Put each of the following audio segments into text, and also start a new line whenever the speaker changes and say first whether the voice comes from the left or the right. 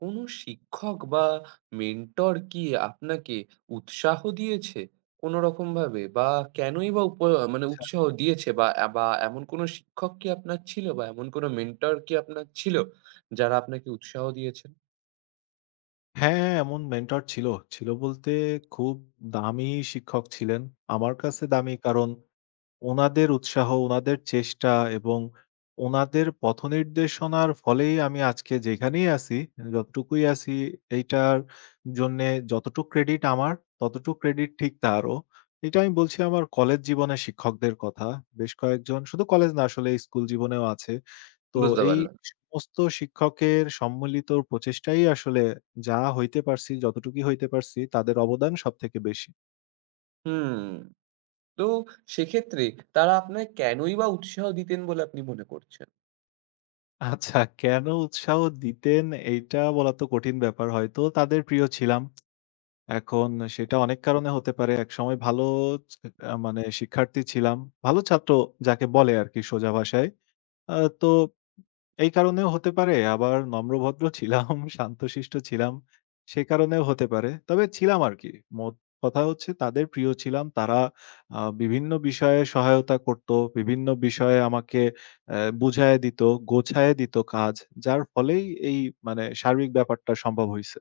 right: কোনো শিক্ষক বা মেন্টর কি আপনাকে উৎসাহ দিয়েছে কোনো রকম ভাবে? বা কেনই বা মানে
left: আচ্ছা।
right: উৎসাহ দিয়েছে বা বা এমন কোনো শিক্ষক কি আপনার ছিল বা এমন কোনো মেন্টর কি আপনার ছিল যারা আপনাকে উৎসাহ দিয়েছেন?
left: হ্যাঁ, এমন মেন্টর ছিল। ছিল বলতে খুব দামি শিক্ষক ছিলেন। আমার কাছে দামি কারণ উনাদের উৎসাহ, উনাদের চেষ্টা এবং উনাদের পথনির্দেশনার ফলেই আমি আজকে যেখানেই আছি, যতটুকুই আছি এইটার জন্যে যতটুক ক্রেডিট আমার, ততটুক ক্রেডিট ঠিক তারও। এটা আমি বলছি আমার কলেজ জীবনের শিক্ষকদের কথা। বেশ কয়েকজন শুধু কলেজ না আসলে স্কুল জীবনেও আছে। তো
right: বুঝতে
left: এই
right: পারলাম।
left: সমস্ত শিক্ষকের সম্মিলিত প্রচেষ্টাই আসলে যা হইতে পারছি, যতটুকুই হইতে পারছি তাদের অবদান সবথেকে বেশি।
right: হুম। তো সেক্ষেত্রে তারা আপনায় কেনই বা উৎসাহ দিতেন বলে আপনি মনে করছেন?
left: আচ্ছা কেন উৎসাহ দিতেন এইটা বলা তো কঠিন ব্যাপার। হয়তো তাদের প্রিয় ছিলাম। এখন সেটা অনেক কারণে হতে পারে। একসময় ভালো চ আ মানে শিক্ষার্থী ছিলাম। ভালো ছাত্র যাকে বলে আরকি সোজা ভাষায়। আ তো এই কারণেও হতে পারে, আবার নম্রভদ্র ছিলাম, শান্তশিষ্ট ছিলাম। সে কারণেও হতে পারে। তবে ছিলাম আরকি। মোট কথা হচ্ছে তাদের প্রিয় ছিলাম। তারা বিভিন্ন বিষয়ে সহায়তা করত। বিভিন্ন বিষয়ে আমাকে বুঝায়ে দিত, গোছায়ে দিত কাজ। যার ফলেই এই মানে সার্বিক ব্যাপারটা সম্ভব হইছে।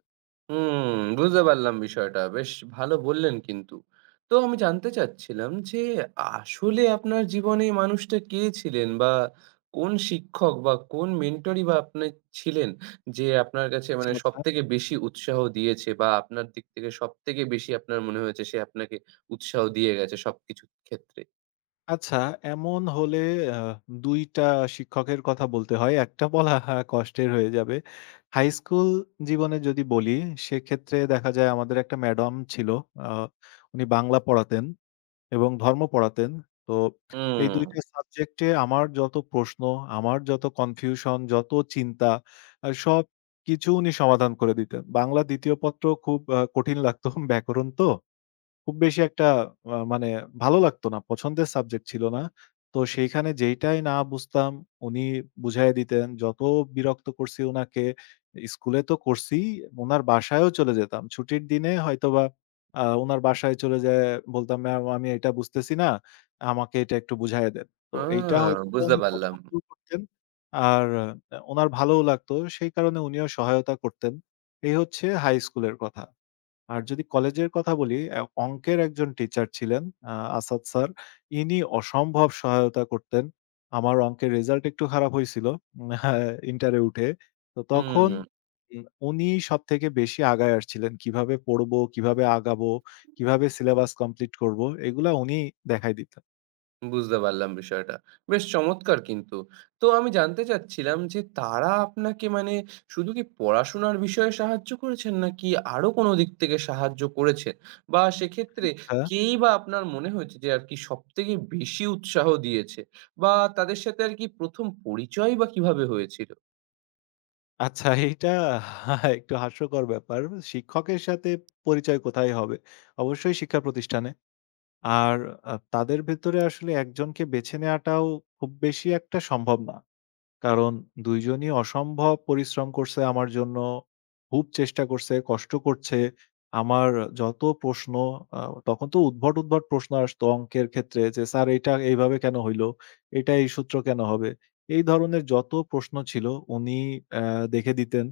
right: হুম, বুঝতে পারলাম বিষয়টা। বেশ ভালো বললেন কিন্তু। তো আমি জানতে চাচ্ছিলাম যে আসলে আপনার জীবনে এই মানুষটা কে ছিলেন? বা কোন শিক্ষক বা কোন মেন্টরই বা আপনি ছিলেন যে আপনার কাছে
left: আচ্ছা,
right: মানে
left: আচ্ছা।
right: সবথেকে বেশি উৎসাহ দিয়েছে বা আপনার দিক থেকে সবথেকে বেশি আপনার মনে হয়েছে সে আপনাকে উৎসাহ দিয়ে গেছে সবকিছুর ক্ষেত্রে?
left: আচ্ছা, এমন হলে আ ২ টা শিক্ষকের কথা বলতে হয়। একটা বলা হা, কষ্টের হয়ে যাবে। হাই স্কুল জীবনে যদি বলি, সেক্ষেত্রে দেখা যায় আমাদের একটা ম্যাডাম ছিল। আ উনি বাংলা পড়াতেন এবং ধর্ম পড়াতেন। তো এই ২
right: হুম,
left: টা সাবজেক্টে আমার যত প্রশ্ন, আমার যত কনফিউশন, যত চিন্তা সবকিছু উনি সমাধান করে দিতেন। বাংলা ২য় পত্র খুব কঠিন লাগতো ব্যাকরণ তো। খুব বেশি একটা মানে ভালো লাগতো না। পছন্দের সাবজেক্ট ছিল না। তো সেইখানে যেইটাই না বুঝতাম উনি বুঝাইয়া দিতেন। যত বিরক্ত করছি উনাকে, স্কুলে তো করছি, উনার বাসায়ও চলে যেতাম। ছুটির দিনে হয়তোবা উনার বাসায় চলে যেয়ে বলতাম, "ম্যাম আমি এটা বুঝতেছি না, আমাকে এটা একটু বুঝাইয়া দেন।" তো
right: আ
left: এইটা হয়তোবা
right: বুঝতে
left: উনি
right: পারলাম।
left: পছন্দও করতেন। আর উনার ভালোও লাগতো। সেই কারণে উনিও সহায়তা করতেন। এই হচ্ছে হাই স্কুলের কথা। আর যদি কলেজের কথা বলি, অঙ্কের একজন টিচার ছিলেন আ আসাদ স্যার। ইনি অসম্ভব সহায়তা করতেন। আমার অঙ্কের রেজাল্ট একটু খারাপ হইছিল ইন্টারে উঠে। তো তখন
right: হুম।
left: উম উনি সবথেকে বেশি আগায় আসছিলেন। কিভাবে পড়বো, কিভাবে আগাবো, কিভাবে সিলেবাস কমপ্লিট করবো, এগুলা উনি দেখাই দিতেন।
right: বুঝতে পারলাম বিষয়টা। বেশ চমৎকার কিন্তু। তো আমি জানতে চাচ্ছিলাম যে তারা আপনাকে মানে শুধু কি পড়াশোনার বিষয়ে সাহায্য করেছেন নাকি আরো কোনো দিক থেকে সাহায্য করেছেন? বা সেক্ষেত্রে
left: আচ্ছা।
right: কেই বা আপনার মনে হয়েছে যে আরকি সবথেকে বেশি উৎসাহ দিয়েছে? বা তাদের সাথে আরকি ১ম পরিচয়ই বা কিভাবে হয়েছিল?
left: আচ্ছা, এইটা একটু হাস্যকর ব্যাপার। শিক্ষকের সাথে পরিচয় কোথায় হবে? অবশ্যই শিক্ষা প্রতিষ্ঠানে। আর তাদের ভেতরে আসলে একজনকে বেছে নেয়াটাও খুব বেশি একটা সম্ভব না। কারণ ২ জনই অসম্ভব পরিশ্রম করছে আমার জন্য, খুব চেষ্টা করছে, কষ্ট করছে। আমার যত প্রশ্ন আ তখন তো উদ্ভট, উদ্ভট প্রশ্ন আসতো অঙ্কের ক্ষেত্রে যে, "স্যার এইটা এইভাবে কেন হইল? এটা এই সূত্র কেন হবে?" এই ধরনের যত প্রশ্ন ছিল উনি অ্যা দেখে দিতেন।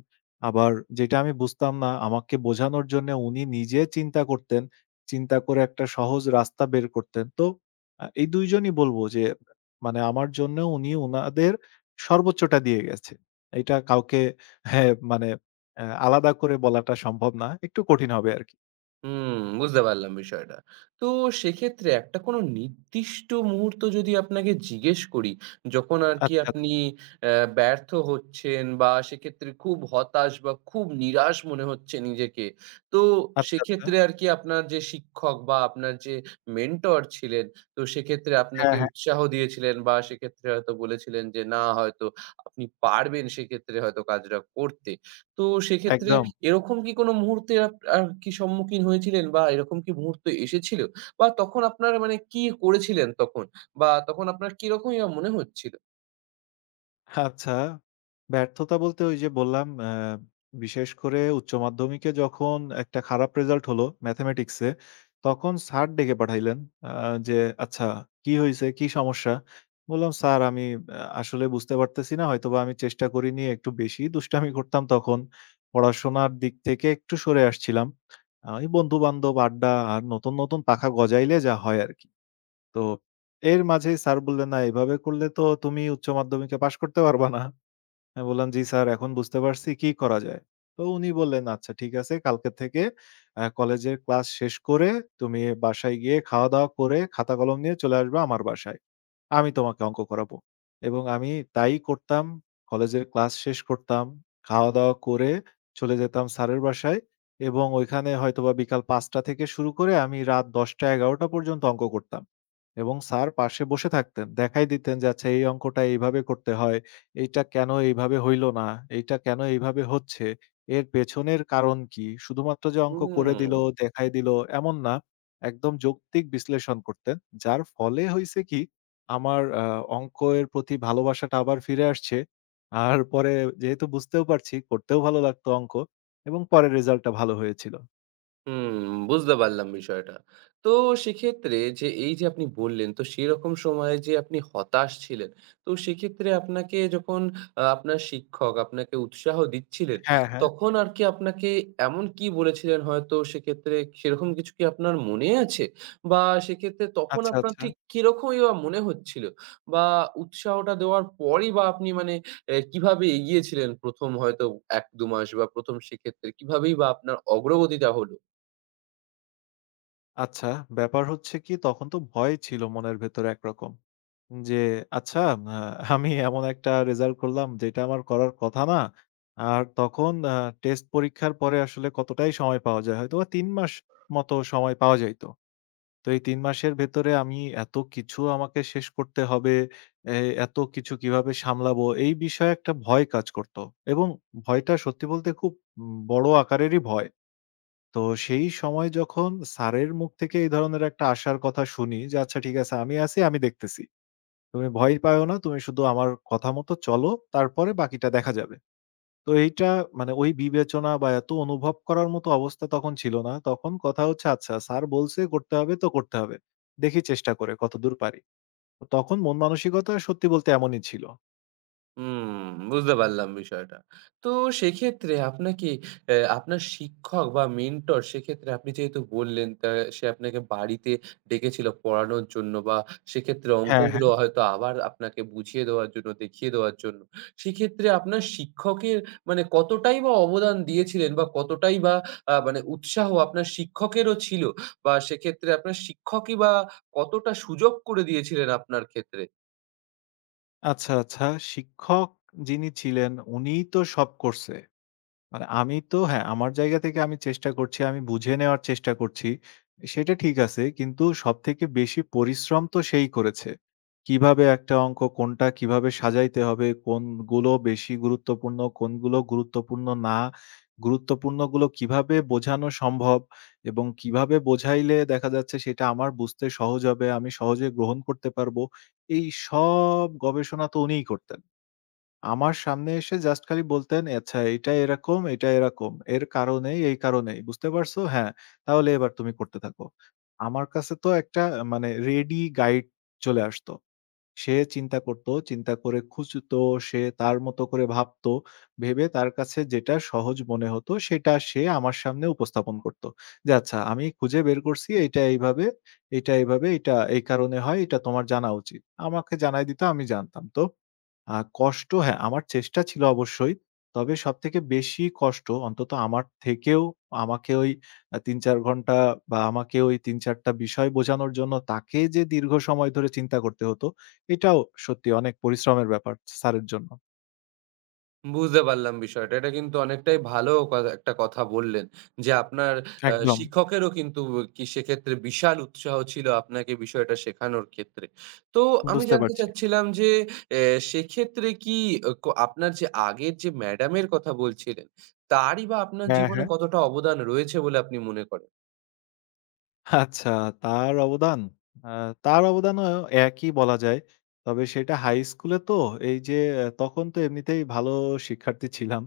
left: আবার যেটা আমি বুঝতাম না আমাকে বোঝানোর জন্যে উনি নিজে চিন্তা করতেন। চিন্তা করে একটা সহজ রাস্তা বের করতেন। তো এই ২ জনই বলব যে, মানে আমার জন্য উনি উনাদের সর্বোচ্চটা দিয়ে গেছে। এটা কাউকে হ্যাঁ, মানে আলাদা করে বলাটা সম্ভব না। একটু কঠিন হবে আরকি।
right: হুম, বুঝতে পারলাম বিষয়টা। তো সেক্ষেত্রে একটা কোনো নির্দিষ্ট মুহূর্ত যদি আপনাকে জিজ্ঞেস করি, যখন আরকি
left: আচ্ছা, আচ্ছা,
right: আপনি ব্যর্থ হচ্ছেন বা সেক্ষেত্রে খুব হতাশ বা খুব নিরাশ মনে হচ্ছে নিজেকে। তো
left: আচ্ছা, আচ্ছা।
right: সেক্ষেত্রে আরকি আপনার যে শিক্ষক বা আপনার যে মেন্টর ছিলেন, তো সেক্ষেত্রে
left: হ্যাঁ,
right: আপনাকে
left: হ্যাঁ,
right: উৎসাহ দিয়েছিলেন বা সেক্ষেত্রে হয়তো বলেছিলেন যে, "না হয়তো আপনি পারবেন সেক্ষেত্রে হয়তো কাজটা করতে।" তো সেক্ষেত্রে
left: একদম।
right: এরকম কি কোনো মুহূর্তে আর কি সম্মুখীন হয়েছিলেন বা এরকম কি মুহূর্ত এসেছিল? বা তখন আপনার মানে কি করেছিলেন তখন? বা তখন আপনার কিরকমই বা মনে হচ্ছিল?
left: আচ্ছা। ব্যর্থতা বলতে ওই যে বললাম বিশেষ করে উচ্চ মাধ্যমিকে যখন একটা খারাপ রেজাল্ট হলো ম্যাথমেটিক্সে, তখন স্যার ডেকে পাঠাইলেন। আ যে, "আচ্ছা কি হইছে? কি সমস্যা?" বললাম, "স্যার আমি আসলে বুঝতে পারতেছি না। হয়তোবা আমি চেষ্টা করিনি। একটু বেশিই দুষ্টামি করতাম তখন। পড়াশোনার দিক থেকে একটু সরে আসছিলাম। ওই বন্ধু-বান্ধব, আড্ডা আর নতুন, নতুন পাখা গজাইলে যা হয় আরকি।" তো এর মাঝেই স্যার বললেন, "না, এভাবে করলে তো তুমি উচ্চ মাধ্যমিকে পাস করতে পারবা না।" আমি বললাম, "জি স্যার, এখন বুঝতে পারছি, কি করা যায়?" তো উনি বললেন, "আচ্ছা ঠিক আছে, কালকে থেকে কলেজের ক্লাস শেষ করে তুমি বাসায় গিয়ে খাওয়া-দাওয়া করে খাতা-কলম নিয়ে চলে আসবা আমার বাসায়।" আমি তোমাকে অঙ্ক করাবো। এবং আমি তাই করতাম। কলেজের ক্লাস শেষ করতাম। খাওয়া-দাওয়া করে চলে যেতাম স্যারের বাসায় এবং ওইখানে হয়তোবা বিকাল ৫ঃ০০ থেকে শুরু করে আমি রাত ১০ঃ০০-১১ঃ০০ পর্যন্ত অঙ্ক করতাম। এবং স্যার পাশে বসে থাকতেন। দেখাই দিতেন যে, "আচ্ছা এই অঙ্কটা এইভাবে করতে হয়। এইটা কেন এইভাবে হইল না? এইটা কেন এইভাবে হচ্ছে? এর পেছনের কারণ কি?" শুধুমাত্র যে অঙ্ক করে
right: হুম।
left: দিল, দেখাই দিল এমন না। একদম যৌক্তিক বিশ্লেষণ করতেন। যার ফলে হইছে কি আমার অঙ্কের প্রতি ভালোবাসাটা আবার ফিরে আসছে। আর পরে যেহেতু বুঝতেও পারছি, করতেও ভালো লাগতো অঙ্ক এবং পরে রেজাল্টটা ভালো হয়েছিল।
right: হুম, বুঝতে পারলাম বিষয়টা। তো সেক্ষেত্রে যে এই যে আপনি বললেন, তো সেরকম সময়ে যে আপনি হতাশ ছিলেন, তো সেক্ষেত্রে আপনাকে যখন আপনার শিক্ষক আপনাকে উৎসাহ দিচ্ছিলেন,
left: হ্যাঁ, হ্যাঁ।
right: তখন আর কি আপনাকে এমন কি বলেছিলেন হয়তো সেক্ষেত্রে সেরকম কিছু কি আপনার মনে আছে? বা সেক্ষেত্রে তখন
left: আচ্ছা,
right: আপনার
left: আচ্ছা।
right: ঠিক কিরকমই বা মনে হচ্ছিল? বা উৎসাহটা দেওয়ার পরই বা আপনি মানে কিভাবে এগিয়েছিলেন ১ম হয়তো ১-২ মাস বা ১ম সেক্ষেত্রে কিভাবেই বা আপনার অগ্রগতিটা হল?
left: আচ্ছা, ব্যাপার হচ্ছে কি তখন তো ভয় ছিল মনের ভেতরে একরকম। যে আচ্ছা আ আমি এমন একটা রেজাল্ট করলাম যেটা আমার করার কথা না। আর তখন টেস্ট পরীক্ষার পরে আসলে কতটাই সময় পাওয়া যায়। হয়তোবা ৩ মাস মতো সময় পাওয়া যাইত। তো এই ৩ মাসের ভেতরে আমি এত কিছু আমাকে শেষ করতে হবে, এ এত কিছু কিভাবে সামলাবো এই বিষয়ে একটা ভয় কাজ করত। এবং ভয়টা সত্যি বলতে খুব বড় আকারেরই ভয়। তো সেই সময় যখন স্যারের মুখ থেকে এই ধরনের একটা আশার কথা শুনি যে, "আচ্ছা ঠিক আছে আমি আছি, আমি দেখতেছি। তুমি ভয় পাইও না, তুমি শুধু আমার কথা মতো চলো, তারপরে বাকিটা দেখা যাবে।" তো এইটা মানে ওই বিবেচনা বা এত অনুভব করার মতো অবস্থা তখন ছিল না। তখন কথা হচ্ছে আচ্ছা স্যার বলছে করতে হবে তো করতে হবে। দেখি চেষ্টা করে কতদূর পারি। তো তখন মন মানসিকতা সত্যি বলতে এমনই ছিল।
right: হুম, বুঝতে পারলাম বিষয়টা। তো সেক্ষেত্রে আপনাকে আপনার শিক্ষক বা মেন্টর সেক্ষেত্রে আপনি যেহেতু বললেন তা সে আপনাকে বাড়িতে ডেকেছিল পড়ানোর জন্য বা সেক্ষেত্রে
left: হ্যাঁ, হ্যাঁ।
right: অঙ্কগুলো হয়তো আবার আপনাকে বুঝিয়ে দেওয়ার জন্য, দেখিয়ে দেওয়ার জন্য। সেক্ষেত্রে আপনার শিক্ষকের মানে কতটাই বা অবদান দিয়েছিলেন বা কতটাই বা মানে উৎসাহ আপনার শিক্ষকেরও ছিল বা সেক্ষেত্রে আপনার শিক্ষকই বা কতটা সুযোগ করে দিয়েছিলেন আপনার ক্ষেত্রে?
left: আচ্ছা, আচ্ছা শিক্ষক যিনি ছিলেন উনিই তো সব করছে। মানে আমি তো হ্যাঁ, আমার জায়গা থেকে আমি চেষ্টা করছি, আমি বুঝে নেওয়ার চেষ্টা করছি। সেটা ঠিক আছে। কিন্তু সবথেকে বেশি পরিশ্রম তো সেই করেছে। কিভাবে একটা অঙ্ক কোনটা কিভাবে সাজাইতে হবে, কোনগুলো বেশি গুরুত্বপূর্ণ, কোনগুলো গুরুত্বপূর্ণ না, গুরুত্বপূর্ণগুলো কিভাবে বোঝানো সম্ভব এবং কিভাবে বোঝাইলে দেখা যাচ্ছে সেটা আমার বুঝতে সহজ হবে, আমি সহজে গ্রহণ করতে পারবো। এই সব গবেষণা তো উনিই করতেন। আমার সামনে এসে জাস্ট খালি বলতেন, "আচ্ছা এটা এরকম, এটা এরকম। এর কারণেই, এই কারণেই। বুঝতে পারছো? হ্যাঁ, তাহলে এবার তুমি করতে থাকো।" আমার কাছে তো একটা মানে রেডি গাইড চলে আসতো। সে চিন্তা করতো, চিন্তা করে খুঁজতো, সে তার মতো করে ভাবতো। ভেবে তার কাছে যেটা সহজ মনে হতো সেটা সে আমার সামনে উপস্থাপন করত। যে, "আচ্ছা আমি খুঁজে বের করছি এটা এইভাবে, এটা এইভাবে, এটা এই কারণে হয়, এটা তোমার জানা উচিত।" আমাকে জানায় দিত, আমি জানতাম। তো আ কষ্ট হ্যাঁ, আমার চেষ্টা ছিল অবশ্যই। তবে সবথেকে বেশি কষ্ট অন্তত আমার থেকেও আমাকে ওই ৩-৪ ঘন্টা বা আমাকে ওই ৩-৪ টা বিষয় বোঝানোর জন্য তাকে যে দীর্ঘ সময় ধরে চিন্তা করতে হতো, এটাও সত্যি অনেক পরিশ্রমের ব্যাপার স্যারের জন্য।
right: বুঝতে পারলাম বিষয়টা। এটা কিন্তু অনেকটাই ভালো একটা কথা বললেন। যে আপনার
left: একদম।
right: শিক্ষকেরও কিন্তু কি সেক্ষেত্রে বিশাল উৎসাহ ছিল আপনাকে বিষয়টা শেখানোর ক্ষেত্রে। তো আমি
left: বুঝতে
right: জানতে
left: পারছি।
right: চাচ্ছিলাম যে এ সেক্ষেত্রে কি অ ক আপনার যে আগের যে ম্যাডামের কথা বলছিলেন, তারই বা আপনার
left: হ্যাঁ,
right: জীবনে
left: হ্যাঁ।
right: কতটা অবদান রয়েছে বলে আপনি মনে করেন?
left: আচ্ছা, তার অবদান? আ তার অবদানও একই বলা যায়। তবে সেটা হাই স্কুলে তো এই যে তখন তো এমনিতেই ভালো শিক্ষার্থী ছিলাম।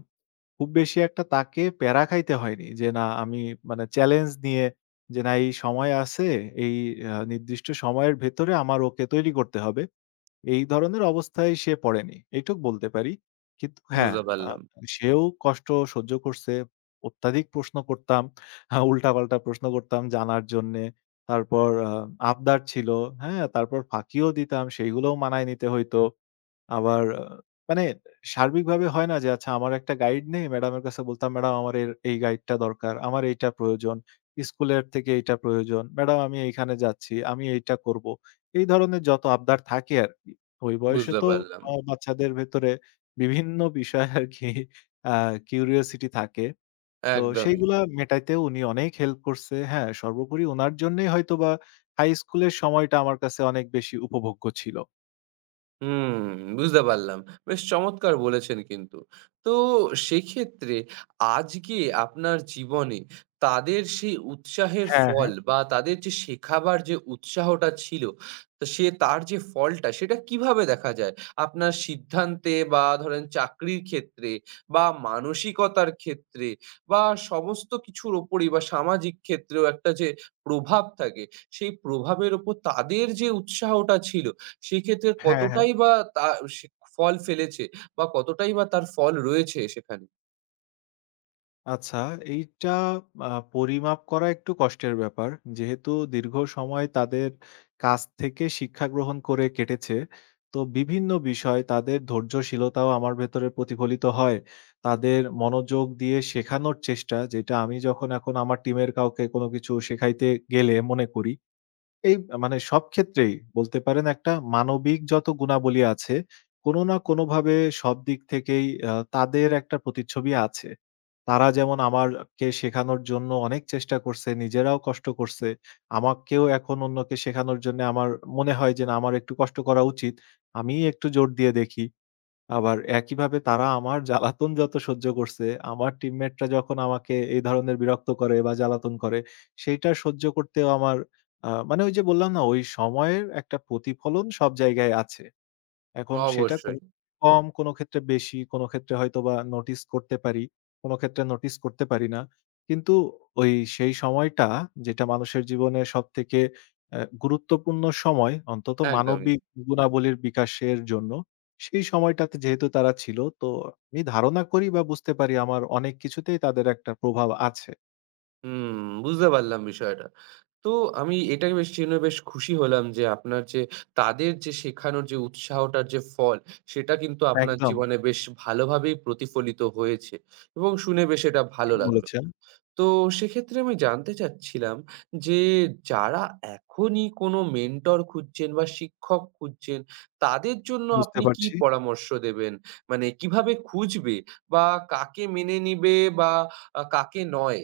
left: খুব বেশি একটা তাকে প্যারা খাইতে হয়নি। যে না আমি মানে চ্যালেঞ্জ নিয়ে যে না এই সময় আছে, এই নির্দিষ্ট সময়ের ভেতরে আমার ওকে তৈরি করতে হবে। এই ধরনের অবস্থায় সে পড়েনি। এইটুক বলতে পারি। কিন্তু হ্যাঁ,
right: বুঝতে
left: আ
right: পারলাম,
left: সেও কষ্ট সহ্য করছে। অত্যাধিক প্রশ্ন করতাম। উল্টাপাল্টা প্রশ্ন করতাম জানার জন্যে। তারপর আবদার ছিল। হ্যাঁ? তারপর ফাঁকিও দিতাম। সেইগুলোও মানায় নিতে হইতো। আবার মানে সার্বিকভাবে হয় না যে আচ্ছা আমার একটা গাইড নেই। ম্যাডামের কাছে বলতাম, "ম্যাডাম আমার এর এই গাইডটা দরকার। আমার এইটা প্রয়োজন। স্কুলের থেকে এইটা প্রয়োজন। ম্যাডাম আমি এইখানে যাচ্ছি। আমি এইটা করব।" এই ধরনের যত আবদার থাকে আরকি। ওই বয়সে
right: বুঝতে
left: তো
right: পারলাম।
left: বাচ্চাদের ভেতরে বিভিন্ন বিষয় আরকি আ কিউরিওসিটি থাকে। তো
right: একদমই।
left: সেইগুলা মেটাইতেও উনি অনেক হেল্প করছে। হ্যাঁ, সর্বোপরি উনার জন্যই হয়তোবা হাই স্কুলের সময়টা আমার কাছে অনেক বেশি উপভোগ্য ছিল।
right: হুম, বুঝতে পারলাম। বেশ চমৎকার বলেছেন কিন্তু। তো সেক্ষেত্রে আজকে আপনার জীবনে তাদের সেই উৎসাহের
left: হ্যাঁ, হ্যাঁ।
right: ফল বা তাদের যে শেখাবার যে উৎসাহটা ছিল, তো সে তার যে ফলটা সেটা কিভাবে দেখা যায়? আপনার সিদ্ধান্তে বা ধরেন চাকরির ক্ষেত্রে বা মানসিকতার ক্ষেত্রে বা সমস্ত কিছুর উপরেই বা সামাজিক ক্ষেত্রেও একটা যে প্রভাব থাকে, সেই প্রভাবের উপর তাদের যে উৎসাহটা ছিল সেক্ষেত্রে
left: হ্যাঁ, হ্যাঁ।
right: কতটাই বা তা সে ফল ফেলেছে বা কতটাই বা তার ফল রয়েছে সেখানে?
left: আচ্ছা, এইটা পরিমাপ করা একটু কষ্টের ব্যাপার। যেহেতু দীর্ঘ সময় তাদের কাছ থেকে শিক্ষা গ্রহণ করে কেটেছে, তো বিভিন্ন বিষয় তাদের ধৈর্যশীলতাও আমার ভেতরে প্রতিফলিত হয়। তাদের মনোযোগ দিয়ে শেখানোর চেষ্টা, যেটা আমি যখন এখন আমার টিমের কাউকে কোনো কিছু শেখাইতে গেলে মনে করি, এই মানে সব ক্ষেত্রেই বলতে পারেন একটা মানবিক যত গুণাবলী আছে, কোনো না কোনোভাবে সব দিক থেকেই তাদের একটা প্রতিচ্ছবি আছে। তারা যেমন আমারকে শেখানোর জন্য অনেক চেষ্টা করছে, নিজেরাও কষ্ট করছে। আমাকেও এখন অন্যকে শেখানোর জন্যে আমার মনে হয় যে, না আমার একটু কষ্ট করা উচিত। আমিই একটু জোর দিয়ে দেখি। আবার একইভাবে তারা আমার জ্বালাতন যত সহ্য করছে, আমার টিমমেটরা যখন আমাকে এই ধরনের বিরক্ত করে বা জ্বালাতন করে, সেইটা সহ্য করতেও আমার মানে ওই যে বললাম না, ওই সময়ের একটা প্রতিফলন সব জায়গায় আছে। এখন সেটা কোন
right: অবশ্যই।
left: কম, কোন ক্ষেত্রে বেশি, কোন ক্ষেত্রে হয়তোবা নোটিস করতে পারি, কোন ক্ষেত্রে নোটিস করতে পারি না। কিন্তু ওই সেই সময়টা যেটা মানুষের জীবনে সবথেকে গুরুত্বপূর্ণ সময় অন্তত
right: একদমই।
left: মানবিক গুণাবলীর বিকাশের জন্য, সেই সময়টাতে যেহেতু তারা ছিল তো আমি ধারণা করি বা বুঝতে পারি আমার অনেক কিছুতেই তাদের একটা প্রভাব আছে।
right: হুম, বুঝতে পারলাম বিষয়টা। তো আমি এটা বেশ জেনে বেশ খুশি হলাম যে আপনার যে তাদের যে শেখানোর যে উৎসাহটার যে ফল, সেটা কিন্তু আপনার
left: একদম
right: জীবনে বেশ ভালোভাবেই প্রতিফলিত হয়েছে এবং শুনে বেশ এটা
left: ঠিক
right: ভালো লাগলো।
left: বলেছেন,
right: তো সেক্ষেত্রে আমি জানতে চাচ্ছিলাম যে, যারা এখনই কোনো মেন্টর খুঁজছেন বা শিক্ষক খুঁজছেন, তাদের জন্য
left: বুঝতে
right: আপনি কি
left: পারছি।
right: পরামর্শ দেবেন? মানে কিভাবে খুঁজবে বা কাকে মেনে নিবে বা কাকে নয়?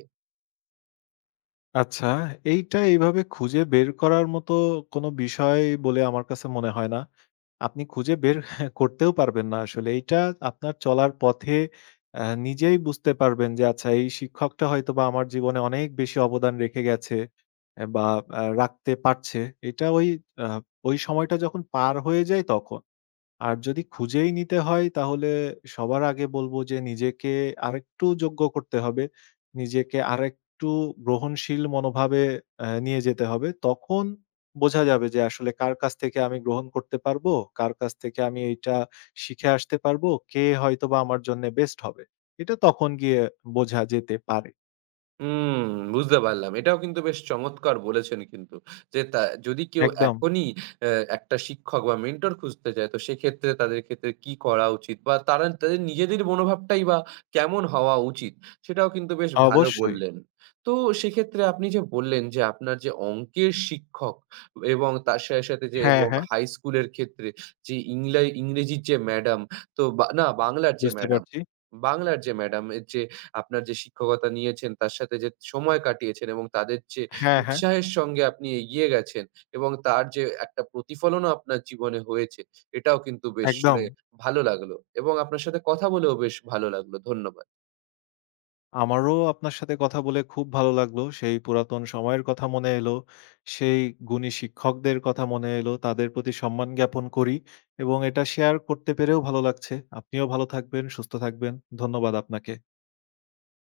left: আচ্ছা, এইটা এইভাবে খুঁজে বের করার মতো কোনো বিষয় বলে আমার কাছে মনে হয় না। আপনি খুঁজে বের করতেও পারবেন না আসলে। এইটা আপনার চলার পথে নিজেই বুঝতে পারবেন যে আচ্ছা এই শিক্ষকটা হয়তোবা আমার জীবনে অনেক বেশি অবদান রেখে গেছে বা রাখতে পারছে। এটা আ ওই সময়টা যখন পার হয়ে যায় তখন। আর যদি খুঁজেই নিতে হয় তাহলে সবার আগে বলবো যে নিজেকে আরেকটু যোগ্য করতে হবে। নিজেকে আরেকটু গ্রহণশীল মনোভাবে নিয়ে যেতে হবে। তখন বোঝা যাবে যে আসলে কার কাছ থেকে আমি গ্রহণ করতে পারবো, কার কাছ থেকে আমি এইটা শিখে আসতে পারবো, কে হয়তোবা আমার জন্যে বেস্ট হবে। এটা তখন গিয়ে বোঝা যেতে পারে।
right: হুম, বুঝতে পারলাম। এটাও কিন্তু বেশ চমৎকার বলেছেন কিন্তু। যে তা যদি কেউ
left: একদম,
right: এখনই অ্যা একটা শিক্ষক বা মেন্টর খুঁজতে চায়, তো সেক্ষেত্রে তাদের ক্ষেত্রে কি করা উচিত? বা তারা তাদের নিজেদের মনোভাবটাই বা কেমন হওয়া উচিত? সেটাও কিন্তু বেশ ভালো
left: অবশ্যই।
right: বললেন। তো সেক্ষেত্রে আপনি যে বললেন যে আপনার যে অঙ্কের শিক্ষক এবং তার সাথে যে
left: হ্যাঁ,
right: এবং
left: হ্যাঁ,
right: হাই স্কুলের ক্ষেত্রে যে ইংরেজির যে ম্যাডাম, তো বা না বাংলার যে
left: বুঝতে
right: ম্যাডাম,
left: পারছি।
right: বাংলার যে ম্যাডাম এর যে আপনার যে শিক্ষকতা নিয়েছেন তার সাথে যে সময় কাটিয়েছেন এবং তাদের যে
left: হ্যাঁ, হ্যাঁ,
right: উৎসাহের সঙ্গে আপনি এগিয়ে গেছেন এবং তার যে একটা প্রতিফলনও আপনার জীবনে হয়েছে এটাও কিন্তু বেশ
left: একদম।
right: শুনে ভালো লাগলো এবং আপনার সাথে কথা বলেও বেশ ভালো লাগলো। ধন্যবাদ।
left: আমারও আপনার সাথে কথা বলে খুব ভালো লাগলো। সেই পুরাতন সময়ের কথা মনে এলো। সেই গুণী শিক্ষকদের কথা মনে এলো। তাদের প্রতি সম্মান জ্ঞাপন করি এবং এটা শেয়ার করতে পেরেও ভালো লাগছে। আপনিও ভালো থাকবেন, সুস্থ থাকবেন। ধন্যবাদ আপনাকে।